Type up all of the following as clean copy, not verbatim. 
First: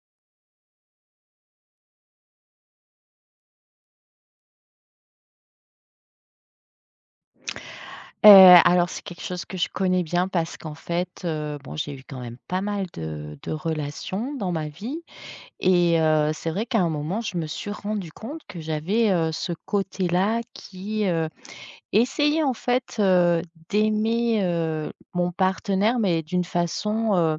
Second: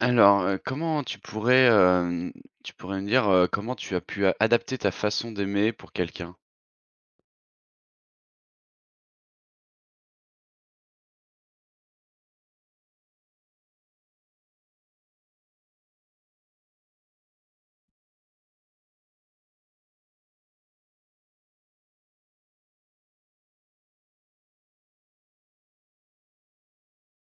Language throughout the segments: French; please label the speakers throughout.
Speaker 1: Alors, comment tu pourrais, tu pourrais me dire, comment tu as pu a adapter ta façon d'aimer pour quelqu'un?
Speaker 2: Heu, alors c'est quelque chose que je connais bien parce qu'en fait, bon, j'ai eu quand même pas mal de relations dans ma vie et c'est vrai qu'à un moment, je me suis rendue compte que j'avais, ce côté-là qui, essayait en fait, d'aimer, mon partenaire, mais d'une façon,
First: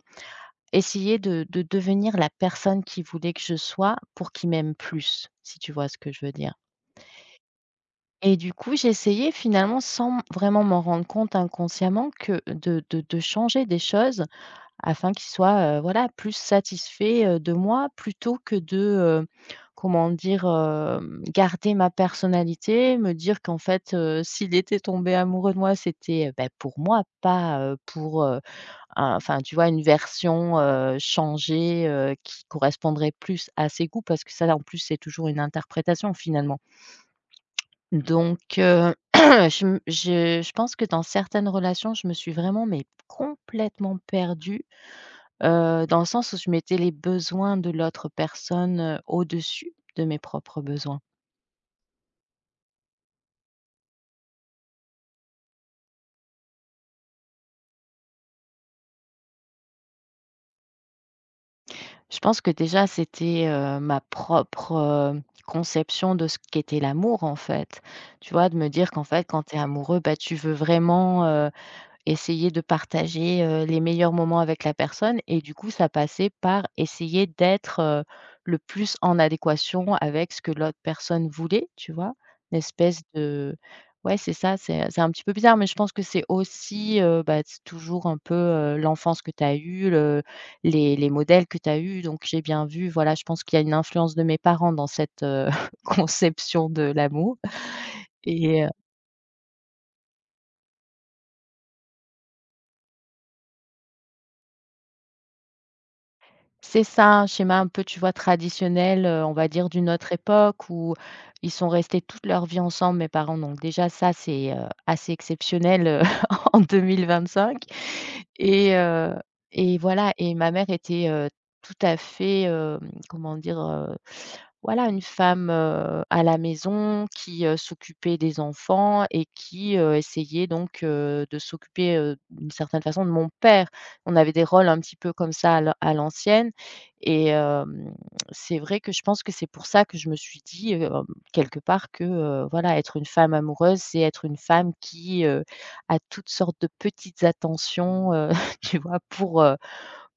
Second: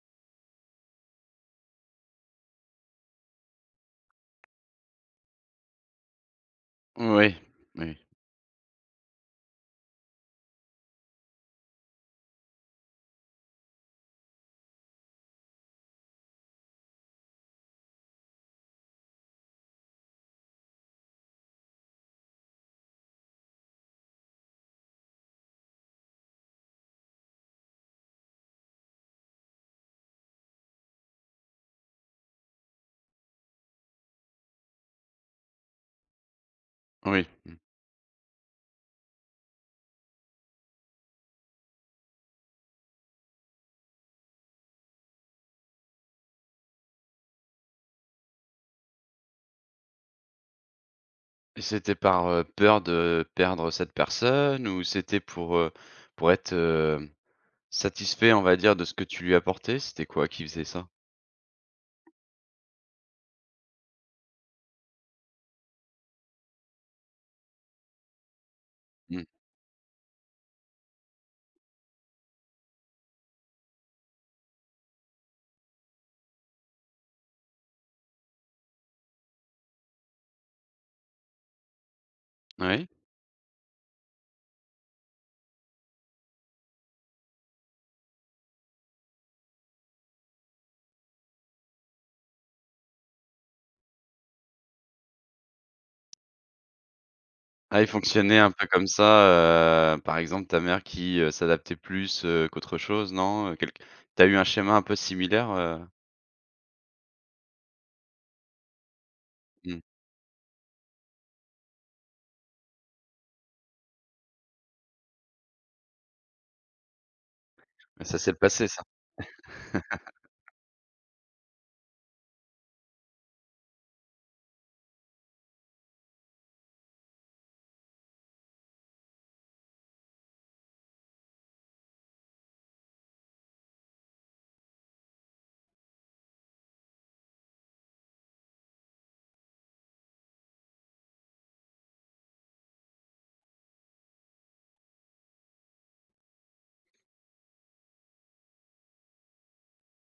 Speaker 2: essayer de devenir la personne qu'il voulait que je sois pour qu'il m'aime plus, si tu vois ce que je veux dire?
Speaker 1: Oui, oui,
Speaker 2: Et du coup, j'essayais finalement sans m vraiment m'en rendre compte inconsciemment que de changer des choses afin qu'il soit, voilà, plus satisfait, de moi plutôt que de, comment dire? Garder ma personnalité, me dire qu'en fait, s'il était tombé amoureux de moi, c'était, bah, pour moi, pas, pour, un enfin, tu vois? Une version, changée, qui correspondrait plus à ses goûts parce que ça, en plus, c'est toujours une interprétation finalement.
Speaker 1: oui, mmh.
Speaker 2: Donc je me je pense que dans certaines relations, je me suis vraiment mais complètement perdue, dans le sens où je mettais les besoins de l'autre personne, au-dessus de mes propres besoins.
Speaker 1: Et c'était par, peur de perdre cette personne ou c'était pour être, satisfait, on va dire, de ce que tu lui apportais? C'était quoi qui faisait ça?
Speaker 2: Je pense que déjà c'était, ma propre, conception de ce qu'était l'amour en fait. Tu vois? De me dire qu'en fait
Speaker 1: Mmh,
Speaker 2: quand tu es amoureux, bah, tu veux vraiment, essayer de partager, les meilleurs moments avec la personne et du coup, ça passait par essayer d'être, le plus en adéquation avec ce que l'autre personne voulait, tu vois? Une
Speaker 1: oui.
Speaker 2: espèce de ouais, c'est ça, c'est un petit peu bizarre, mais je pense que c'est aussi, bah, c'est toujours un peu, l'enfance que tu as eue, le les modèles que tu as eus, donc j'ai bien vu, voilà, je pense qu'il y a une influence de mes parents dans cette, conception de l'amour
Speaker 1: Ah, il fonctionnait un
Speaker 2: et
Speaker 1: peu comme ça, par exemple ta mère qui, s'adaptait plus, qu'autre chose, non? Quelqu tu eu un schéma un peu similaire,
Speaker 2: c'est ça, un schéma un peu, tu vois, traditionnel, on va dire
Speaker 1: Mmh,
Speaker 2: d'une autre époque où ils sont restés toute leur vie ensemble, mes parents, donc déjà ça, c'est, assez exceptionnel, en 2025
Speaker 1: ça s'est passé
Speaker 2: et
Speaker 1: ça.
Speaker 2: heu et voilà et ma mère était, tout à fait, comment dire? Voilà, une femme, à la maison qui, s'occupait des enfants et qui, essayait donc, de s'occuper, d'une certaine façon de mon père. On avait des rôles un petit peu comme ça à l'ancienne et c'est vrai que je pense que c'est pour ça que je me suis dit, quelque part que, voilà, être une femme amoureuse, c'est être une femme qui, a toutes sortes de petites attentions, tu vois?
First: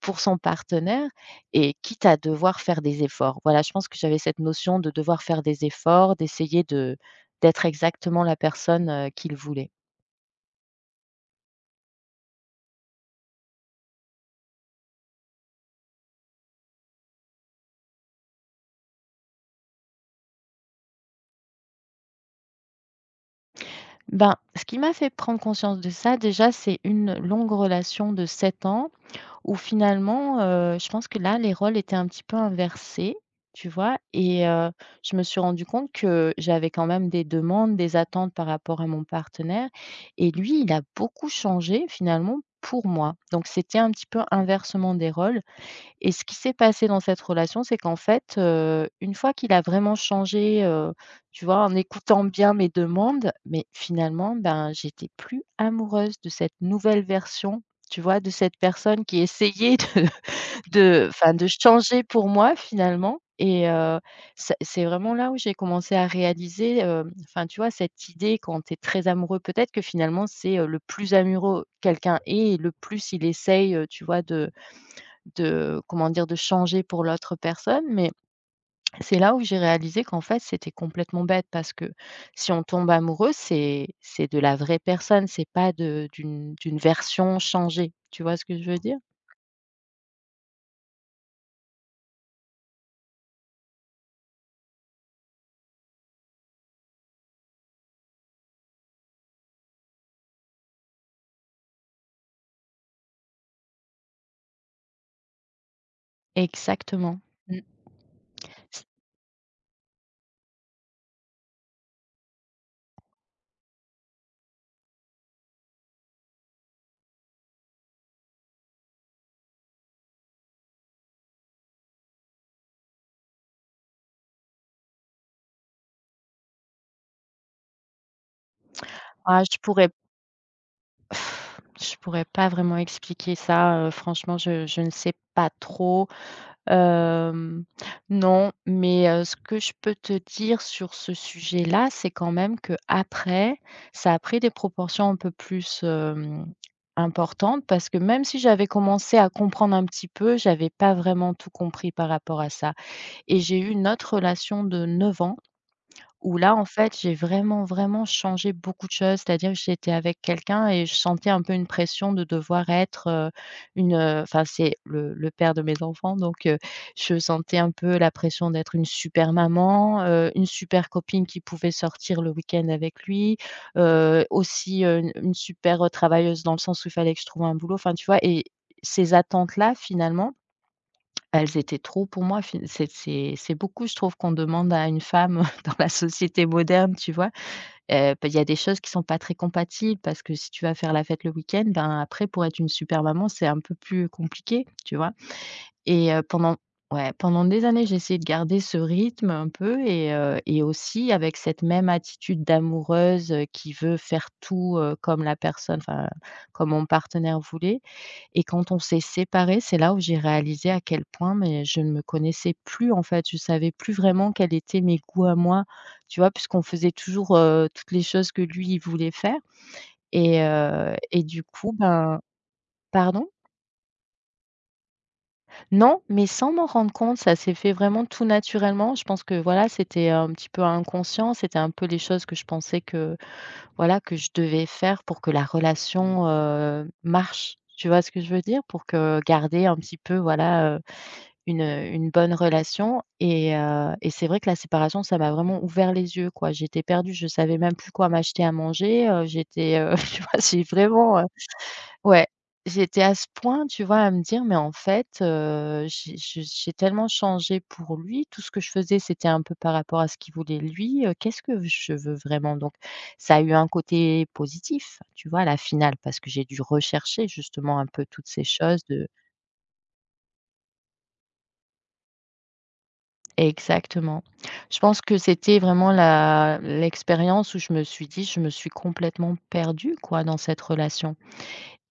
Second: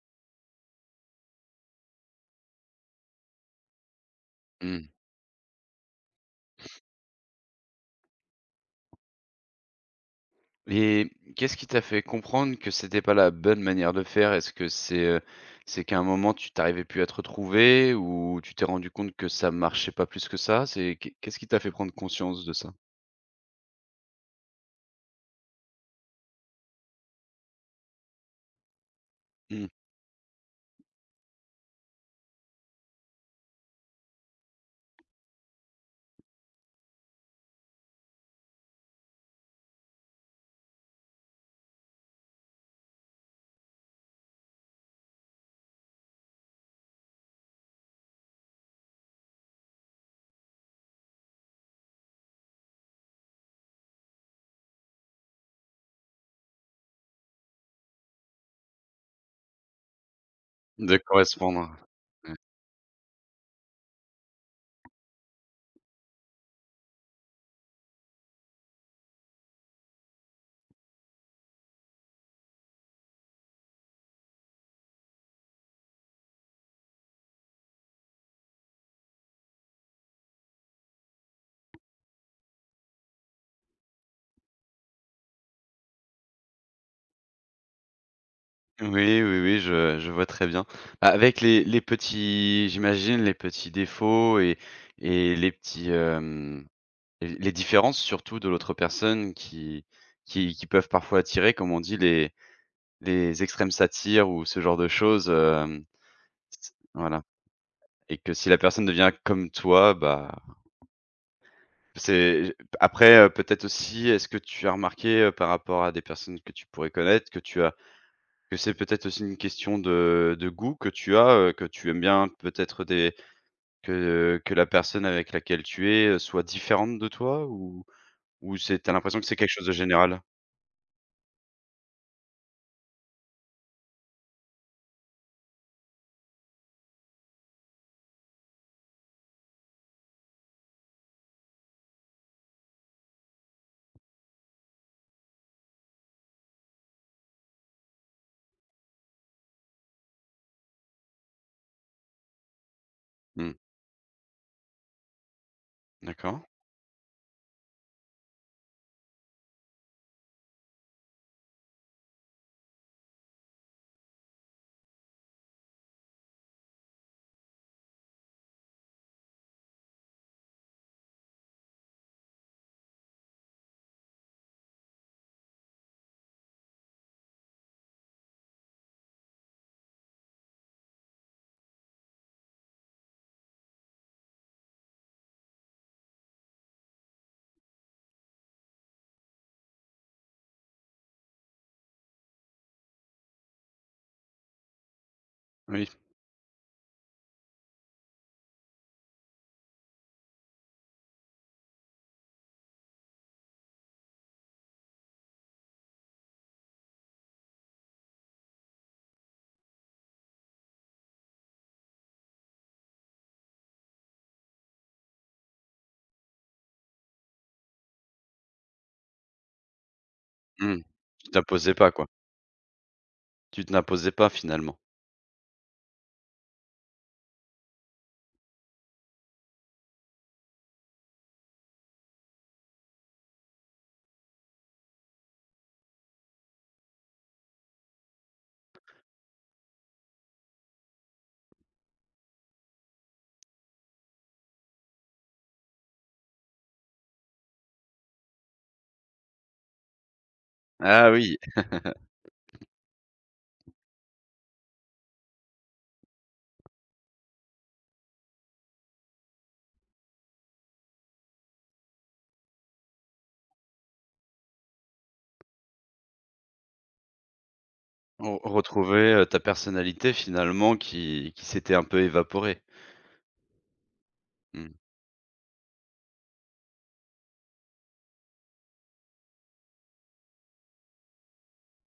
Speaker 2: Pour son partenaire et quitte à devoir faire des efforts. Voilà, je pense que j'avais cette notion de
Speaker 1: Mmh.
Speaker 2: devoir faire des efforts, d'essayer de d'être exactement la personne, qu'il voulait.
Speaker 1: Et qu'est-ce qui t'a fait comprendre que c'était pas la bonne manière de faire? Est-ce que c'est qu'à un moment tu t'arrivais plus à te retrouver ou tu t'es rendu compte que ça marchait pas plus que ça? C'est qu'est Qu'est-ce qui t'a fait prendre conscience de ça?
Speaker 2: Ben, ce qui m'a fait prendre conscience de ça déjà, c'est une longue relation de 7 ans où
Speaker 1: Mmh,
Speaker 2: finalement, je pense que là, les rôles étaient un petit peu inversés, tu vois? Et je me suis rendu compte que j'avais quand même des demandes, des attentes par rapport à mon partenaire et lui, il a beaucoup changé finalement pour moi. Donc c'était un petit peu inversement des rôles et ce qui s'est passé dans cette relation, c'est qu'en fait, une fois qu'il a vraiment changé, tu vois, en écoutant bien mes demandes, mais finalement, ben, j'étais plus amoureuse de cette nouvelle version, tu vois, de cette personne qui essayait de
Speaker 1: de
Speaker 2: de enfin, de
Speaker 1: correspondre.
Speaker 2: changer pour
Speaker 1: Ouais.
Speaker 2: moi finalement et c'est vraiment là où j'ai commencé à réaliser, enfin, tu vois, cette idée quand tu es très amoureux, peut-être que finalement c'est, le plus amoureux quelqu'un est et le plus il essaye, tu vois, de comment dire? De changer pour l'autre personne, mais c'est là où j'ai réalisé qu'en fait, c'était complètement bête parce que si on tombe amoureux, c'est de la vraie personne, c'est pas de d'une version changée. Tu vois ce que je veux dire?
Speaker 1: Oui, oui, oui, je vois très bien. Bah, avec les petits, j'imagine les petits défauts et les petits, les différences surtout de l'autre personne qui qui peuvent parfois attirer, comme on dit, les extrêmes satires ou ce genre de choses, c
Speaker 2: Exactement.
Speaker 1: voilà.
Speaker 2: Mmh.
Speaker 1: Et que si la personne devient comme toi, bah, c'est après, peut-être aussi, est-ce que tu as remarqué, par rapport à des personnes que tu pourrais connaître, que tu as que c'est peut-être aussi une question de goût que tu as, que tu aimes bien peut-être des que la personne avec laquelle tu es, soit différente de toi ou c'est tu as l'impression que c'est
Speaker 2: Ah,
Speaker 1: quelque
Speaker 2: je
Speaker 1: chose de
Speaker 2: pourrais
Speaker 1: général?
Speaker 2: je pourrais pas vraiment expliquer ça, franchement, je ne sais pas trop. Hem, non, mais ce que je peux te dire sur ce sujet-là, c'est quand même que après, ça a pris des proportions un peu plus, importantes parce que même si j'avais commencé à comprendre un petit peu, j'avais pas vraiment tout compris par rapport à ça et
Speaker 1: Mmh,
Speaker 2: j'ai eu une autre relation de 9 ans où
Speaker 1: d'accord.
Speaker 2: là, en fait, j'ai vraiment, vraiment changé beaucoup de choses. C'est-à-dire que j'étais avec quelqu'un et je sentais un peu une pression de devoir être, une, enfin, c'est le père de mes enfants, donc je sentais un peu la pression d'être une super maman, une super copine qui pouvait sortir le week-end avec lui, aussi, une super, travailleuse dans le sens où il fallait que je trouve un boulot. Enfin, tu vois? Et ces attentes-là, finalement elles étaient trop pour moi fin c'est beaucoup je trouve qu'on demande à une femme dans la société moderne, tu vois? Bah, il y a des choses qui sont pas très compatibles parce que si tu vas faire la fête le week-end, ben, après pour être une super maman, c'est un peu plus compliqué, tu vois?
Speaker 1: Oui,
Speaker 2: Et pendant ouais, pendant des années, j'ai essayé de garder ce rythme un peu et aussi avec cette même attitude d'amoureuse, qui veut faire tout, comme la personne enfin, comme mon partenaire voulait. Et quand on s'est séparés, c'est là où j'ai réalisé à quel point, mais je ne me connaissais plus, en fait. Je savais plus vraiment quels étaient mes goûts à moi, tu vois? Puisqu'on faisait toujours, toutes les choses que lui, il voulait faire
Speaker 1: mmh,
Speaker 2: et
Speaker 1: tu
Speaker 2: du coup,
Speaker 1: t'imposais pas quoi.
Speaker 2: ben pardon?
Speaker 1: Tu t'imposais pas finalement.
Speaker 2: Non, mais sans m'en rendre compte, ça s'est fait vraiment tout naturellement. Je pense que, voilà, c'était un petit peu inconscient, c'était un peu les choses que je pensais que, voilà, que je devais faire pour que la relation, marche. Tu vois ce que je veux dire? Pour que garder un petit peu, voilà, Une, une bonne relation et c'est vrai que la séparation, ça m'a vraiment ouvert les yeux, quoi. J'étais perdue, je savais même plus quoi m'acheter à manger, j'étais, tu vois? J'ai
Speaker 1: Ah
Speaker 2: vraiment,
Speaker 1: oui!
Speaker 2: ouais, j'étais à ce point, tu vois, à me dire: «Mais en fait, j'ai je j'ai tellement changé pour lui, tout ce que je faisais, c'était un peu par rapport à ce qu'il voulait lui, qu'est-ce que je veux vraiment?» Donc ça a eu un côté positif, tu vois, à la finale, parce que j'ai dû rechercher justement un peu toutes
Speaker 1: Re
Speaker 2: ces choses de
Speaker 1: retrouver, ta personnalité finalement qui s'était un peu évaporée.
Speaker 2: exactement.
Speaker 1: Mmh.
Speaker 2: Je pense que c'était vraiment la l'expérience où je me suis dit: «Je me suis complètement perdue, quoi, dans cette relation»,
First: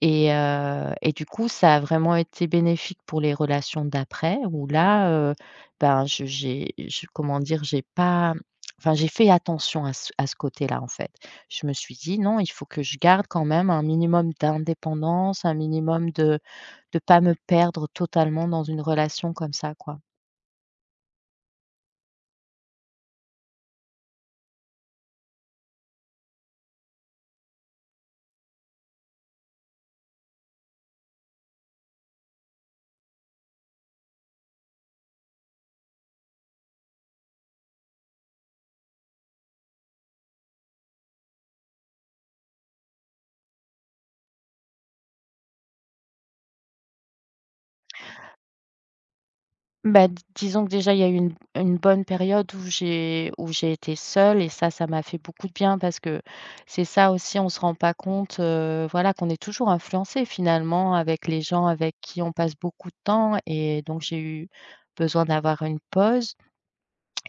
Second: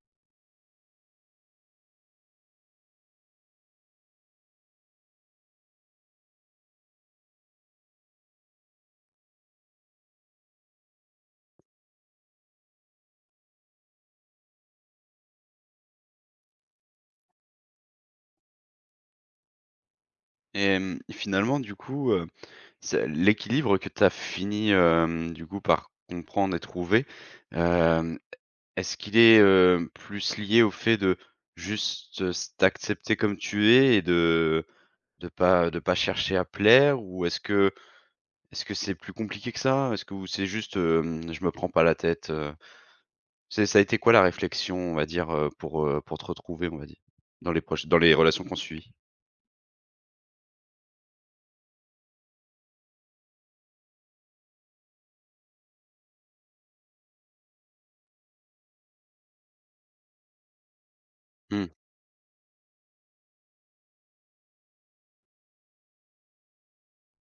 Speaker 2: et du coup, ça a vraiment été bénéfique pour les relations d'après où là, ben, je j'ai je comment dire? J'ai pas enfin, j'ai fait attention à ce côté-là, en fait. Je me suis dit: «Non, il faut que je garde quand même un minimum d'indépendance, un minimum de pas me perdre totalement dans une relation comme ça, quoi».
Speaker 1: Et finalement du coup, c'est l'équilibre que tu as fini, du coup, par comprendre et trouver, hem, est-ce qu'il est, plus lié au fait de juste, s t'accepter comme tu es et de pas de pas chercher à plaire? Ou est-ce que c'est plus compliqué que ça? Est-ce que ou c'est juste, hem: «Je me prends pas la tête». C'est ça a été quoi la réflexion, on va dire, pour te retrouver, on va dire? Dans les proches, dans les relations qu'on suit.
Speaker 2: Bah, d disons que déjà il y a eu une bonne période où j'ai été seule et ça m'a fait beaucoup de bien parce que c'est ça aussi, on se rend pas compte, voilà, qu'on est toujours influencé finalement avec les gens
Speaker 1: Mmh.
Speaker 2: avec qui on passe beaucoup de temps et donc j'ai eu besoin d'avoir une pause.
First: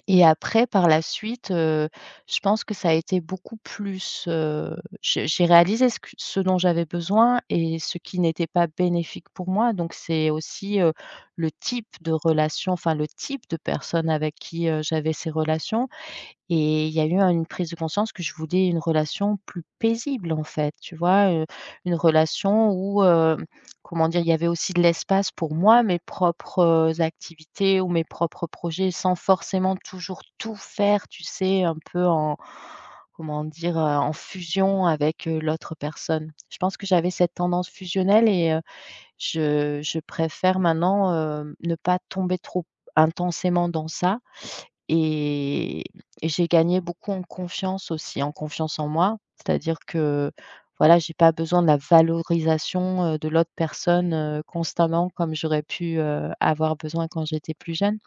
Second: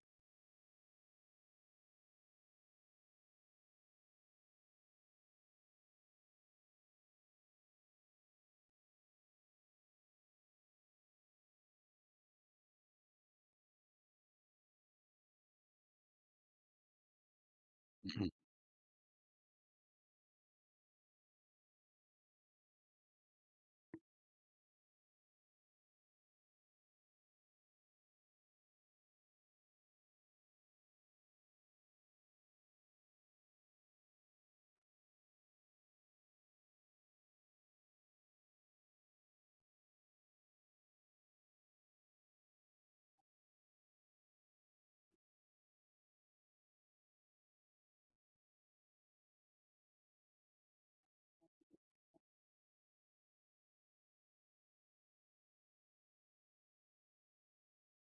Speaker 2: Et après, par la suite, je pense que ça a été beaucoup plus, j'ai réalisé ce que ce dont j'avais besoin et ce qui n'était pas bénéfique pour moi. Donc c'est aussi, le type de relation, enfin le type de personne avec qui, j'avais ces relations. Et il y a eu une prise de conscience que
Speaker 1: Mmh.
Speaker 2: je voulais une relation plus paisible, en fait, tu vois? Une relation où, comment dire? Il y avait aussi de l'espace pour moi, mes propres, activités ou mes propres projets sans forcément toujours tout faire, tu sais? Un peu en comment dire? En fusion avec, l'autre personne. Je pense que j'avais cette tendance fusionnelle et je préfère maintenant, ne pas tomber trop intensément dans ça et et j'ai gagné beaucoup en confiance aussi, en confiance en moi. C'est-à-dire que, voilà, j'ai pas besoin de la valorisation, de l'autre personne, constamment comme j'aurais pu, avoir besoin quand j'étais plus jeune.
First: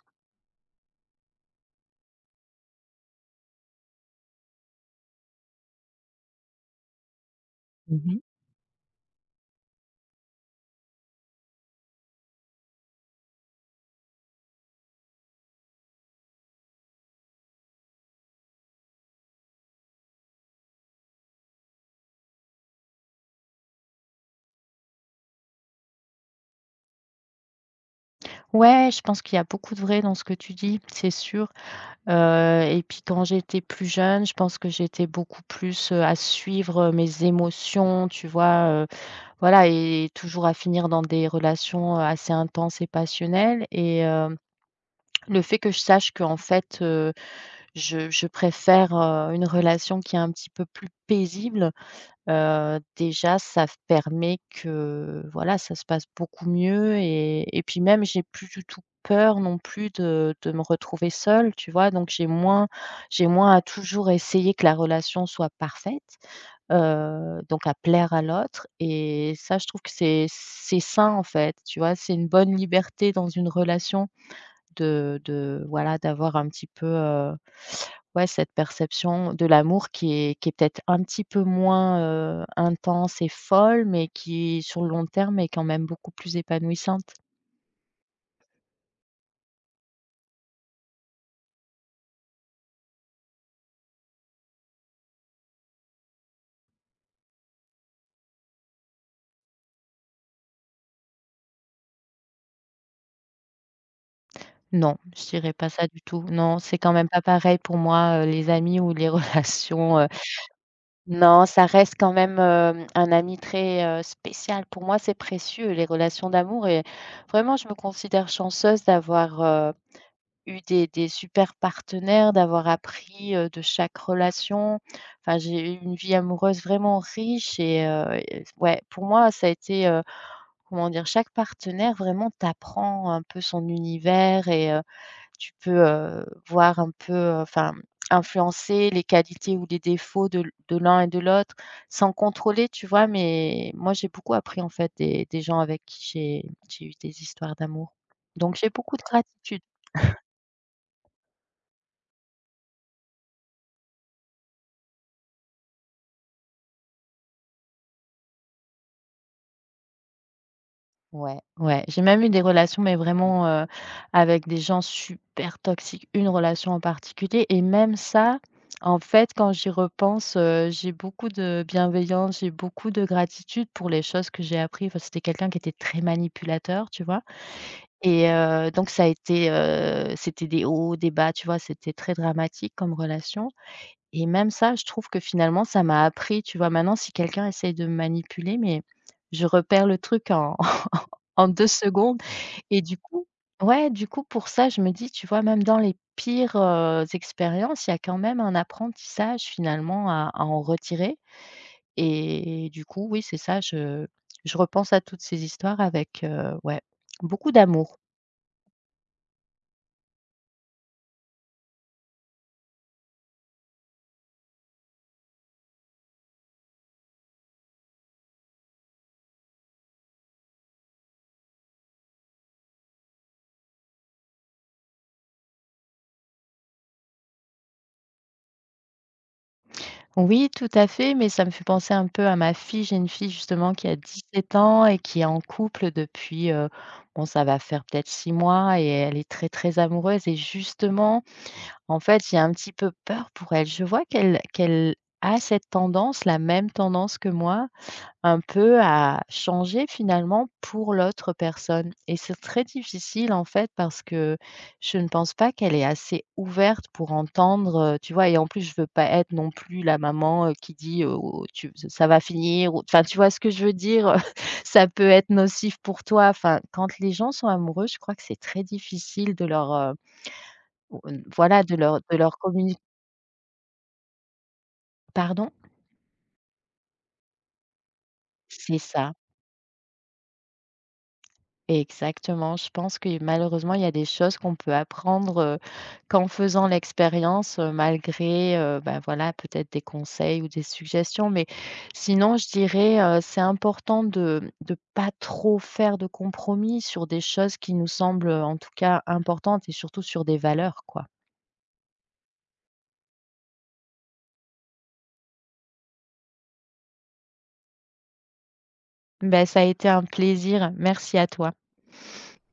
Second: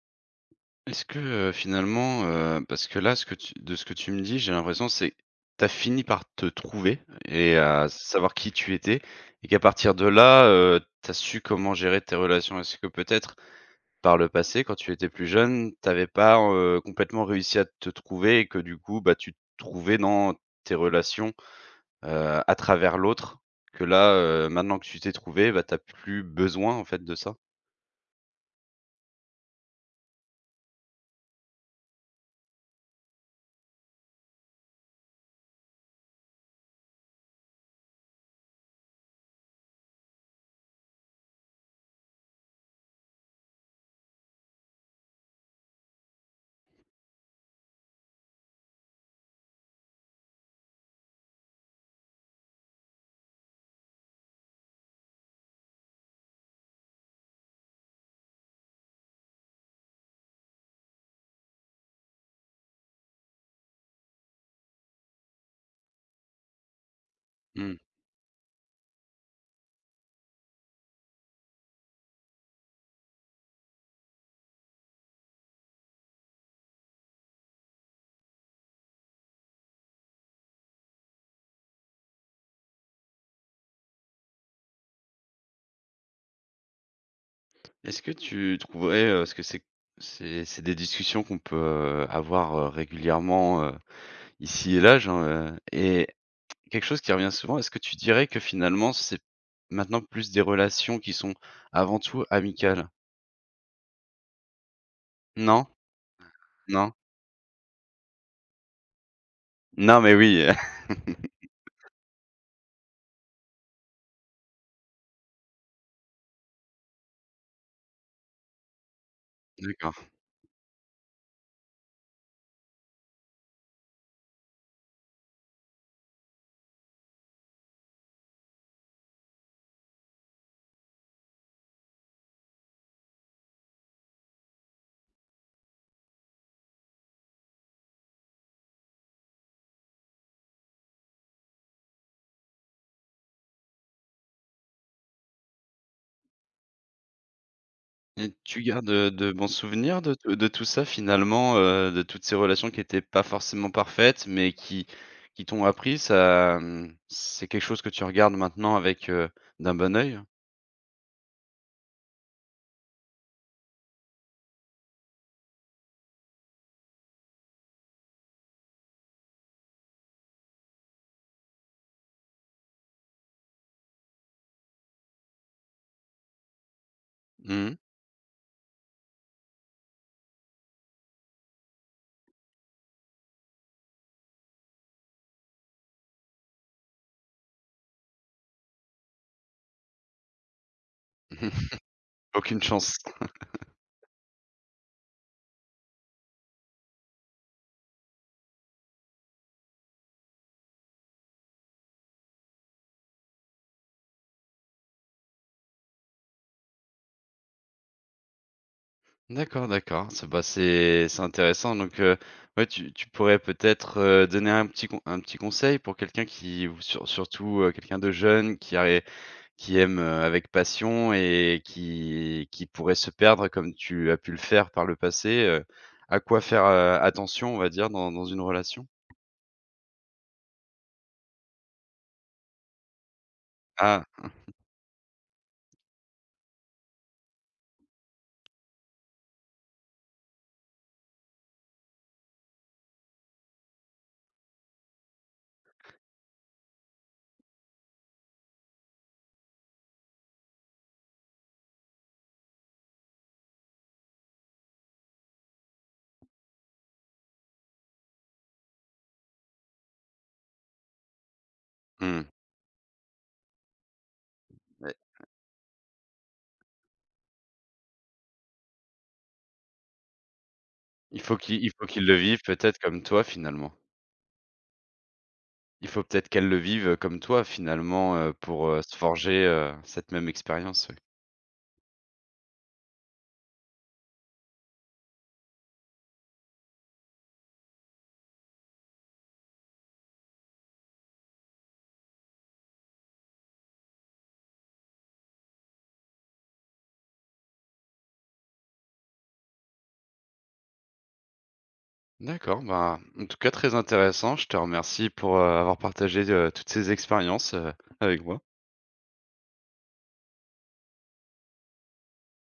Speaker 1: Est-ce que, finalement, parce que là, ce que tu de ce que tu me dis, j'ai l'impression, c'est que tu as fini par te trouver et à
Speaker 2: Mmh.
Speaker 1: savoir qui tu étais, et qu'à partir de là, tu as su comment gérer tes relations. Est-ce que peut-être, par le passé, quand tu étais plus jeune, tu avais pas, complètement réussi à te trouver et que du coup, bah, tu te trouvais dans tes relations? À travers l'autre, que là, maintenant que tu t'es trouvé, bah, tu as plus besoin en fait de ça.
Speaker 2: Ouais, je pense qu'il y a beaucoup de vrai dans ce que tu dis, c'est sûr, et puis quand j'étais plus jeune, je pense que j'étais beaucoup plus, à suivre, mes émotions, tu vois? Voilà, et toujours à finir dans des relations, assez intenses et passionnelles. Et hem Le fait que je sache que en fait, je préfère, une relation qui est un petit peu plus paisible, déjà ça f permet que, voilà, ça se passe beaucoup mieux, et puis même j'ai plus du tout peur non plus de me retrouver seule, tu vois? Donc j'ai moins, j'ai moins à toujours essayer que la relation soit parfaite, donc à
Speaker 1: Mmh.
Speaker 2: plaire à l'autre, et ça je trouve que c'est sain en fait, tu vois? C'est une bonne liberté dans une relation de voilà, d'avoir un petit peu, ouais, cette perception de l'amour qui est peut-être un petit peu moins, intense et folle, mais qui, sur le long terme, est quand même beaucoup plus épanouissante.
Speaker 1: Est-ce que tu trouverais, parce que c'est c'est des discussions qu'on peut, avoir, régulièrement, ici et là, genre, et quelque chose qui revient souvent, est-ce que tu dirais que finalement c'est maintenant plus des relations qui sont avant tout amicales?
Speaker 2: Non, je dirais
Speaker 1: Non?
Speaker 2: pas ça du tout. Non, c'est quand
Speaker 1: Non?
Speaker 2: même pas pareil pour moi, les amis ou les relations,
Speaker 1: Non mais oui,
Speaker 2: non, ça reste quand même, un ami très, spécial. Pour moi, c'est précieux les relations d'amour, et vraiment je me considère chanceuse d'avoir,
Speaker 1: d'accord.
Speaker 2: eu des super partenaires, d'avoir appris, de chaque relation. Enfin, j'ai eu une vie amoureuse vraiment riche, et ouais, pour moi, ça a été, comment dire? Chaque partenaire, vraiment, t'apprend un peu son univers, tu peux, voir un peu, enfin, influencer les qualités ou les défauts de l'un et de l'autre sans contrôler, tu vois? Mais moi, j'ai beaucoup appris, en fait, des gens avec qui j'ai eu des histoires d'amour.
Speaker 1: Et
Speaker 2: Donc
Speaker 1: tu
Speaker 2: j'ai
Speaker 1: gardes,
Speaker 2: beaucoup de
Speaker 1: de bons
Speaker 2: gratitude.
Speaker 1: souvenirs de t de tout ça finalement, de toutes ces relations qui étaient pas forcément parfaites, mais qui t'ont appris, ça, mmh, c'est quelque chose que tu regardes maintenant avec, d'un bon œil?
Speaker 2: Ouais, ouais. J'ai même eu des relations, mais vraiment, avec des gens super toxiques, une relation en particulier, et même ça, en fait, quand j'y repense, j'ai beaucoup de bienveillance, j'ai beaucoup de gratitude pour les choses que j'ai appris. Enfin, c'était quelqu'un qui était très manipulateur, tu vois?
Speaker 1: Mmh.
Speaker 2: Donc ça a été, c'était des hauts, des bas, tu vois? C'était très dramatique comme relation, et même ça, je trouve que finalement, ça m'a appris, tu vois? Maintenant, si quelqu'un essaye de me manipuler, mais je repère le truc en en 2 secondes.
Speaker 1: Aucune
Speaker 2: Et du
Speaker 1: chance.
Speaker 2: coup, ouais, du coup, pour ça, je me dis, tu vois, même dans les pires, expériences, il y a quand même un apprentissage finalement à en retirer, et du coup, oui, c'est ça, je repense à toutes ces histoires avec, ouais, beaucoup d'amour.
Speaker 1: D'accord, d'accord. C'est, bah, c'est intéressant, donc ouais, tu pourrais peut-être, donner un petit con un petit conseil pour quelqu'un qui ou surtout, quelqu'un de jeune qui aiment, avec passion et qui pourraient se perdre comme tu as pu le faire par le passé, à quoi faire, attention, on va dire, dans une relation?
Speaker 2: Oui, tout à fait, mais ça me fait penser un peu à ma fille. J'ai une fille justement qui a
Speaker 1: Ah,
Speaker 2: dix sept ans et qui est en couple depuis, bon, ça va faire peut-être 6 mois, et elle est très, très amoureuse, et justement en fait, j'ai un petit peu peur pour elle. Je vois qu'elle a cette tendance, la même tendance que moi, un peu à changer finalement pour l'autre personne. Et c'est très difficile en fait parce que je ne pense pas qu'elle est assez ouverte pour entendre, tu vois? Et en plus, je veux pas être non plus la maman, qui dit: «Oh, tu ça va
Speaker 1: mmh,
Speaker 2: finir», ou enfin, tu vois ce que je veux dire? Ça
Speaker 1: ouais.
Speaker 2: peut être nocif pour toi. Enfin, quand les gens sont amoureux, je crois que c'est très difficile de leur,
Speaker 1: Il faut
Speaker 2: voilà,
Speaker 1: qu'il il faut qu'ils le
Speaker 2: de leur
Speaker 1: vivent peut-être
Speaker 2: communiquer.
Speaker 1: comme toi, finalement.
Speaker 2: Pardon?
Speaker 1: Il faut peut-être qu'elle le vive comme toi, finalement, pour,
Speaker 2: C'est
Speaker 1: se
Speaker 2: ça,
Speaker 1: forger, cette même expérience, oui.
Speaker 2: exactement. Je pense que malheureusement, il y a des choses qu'on peut apprendre, qu'en faisant l'expérience, malgré, bah, voilà, peut-être des conseils ou des suggestions. Mais sinon, je dirais, c'est important de pas trop faire de compromis sur des choses qui nous semblent, en tout cas importantes, et surtout sur des valeurs, quoi.
Speaker 1: D'accord, bah, en tout cas très intéressant. Je te remercie pour, avoir partagé, toutes ces expériences, avec moi.
Speaker 2: Ben ça a été un plaisir. Merci à toi.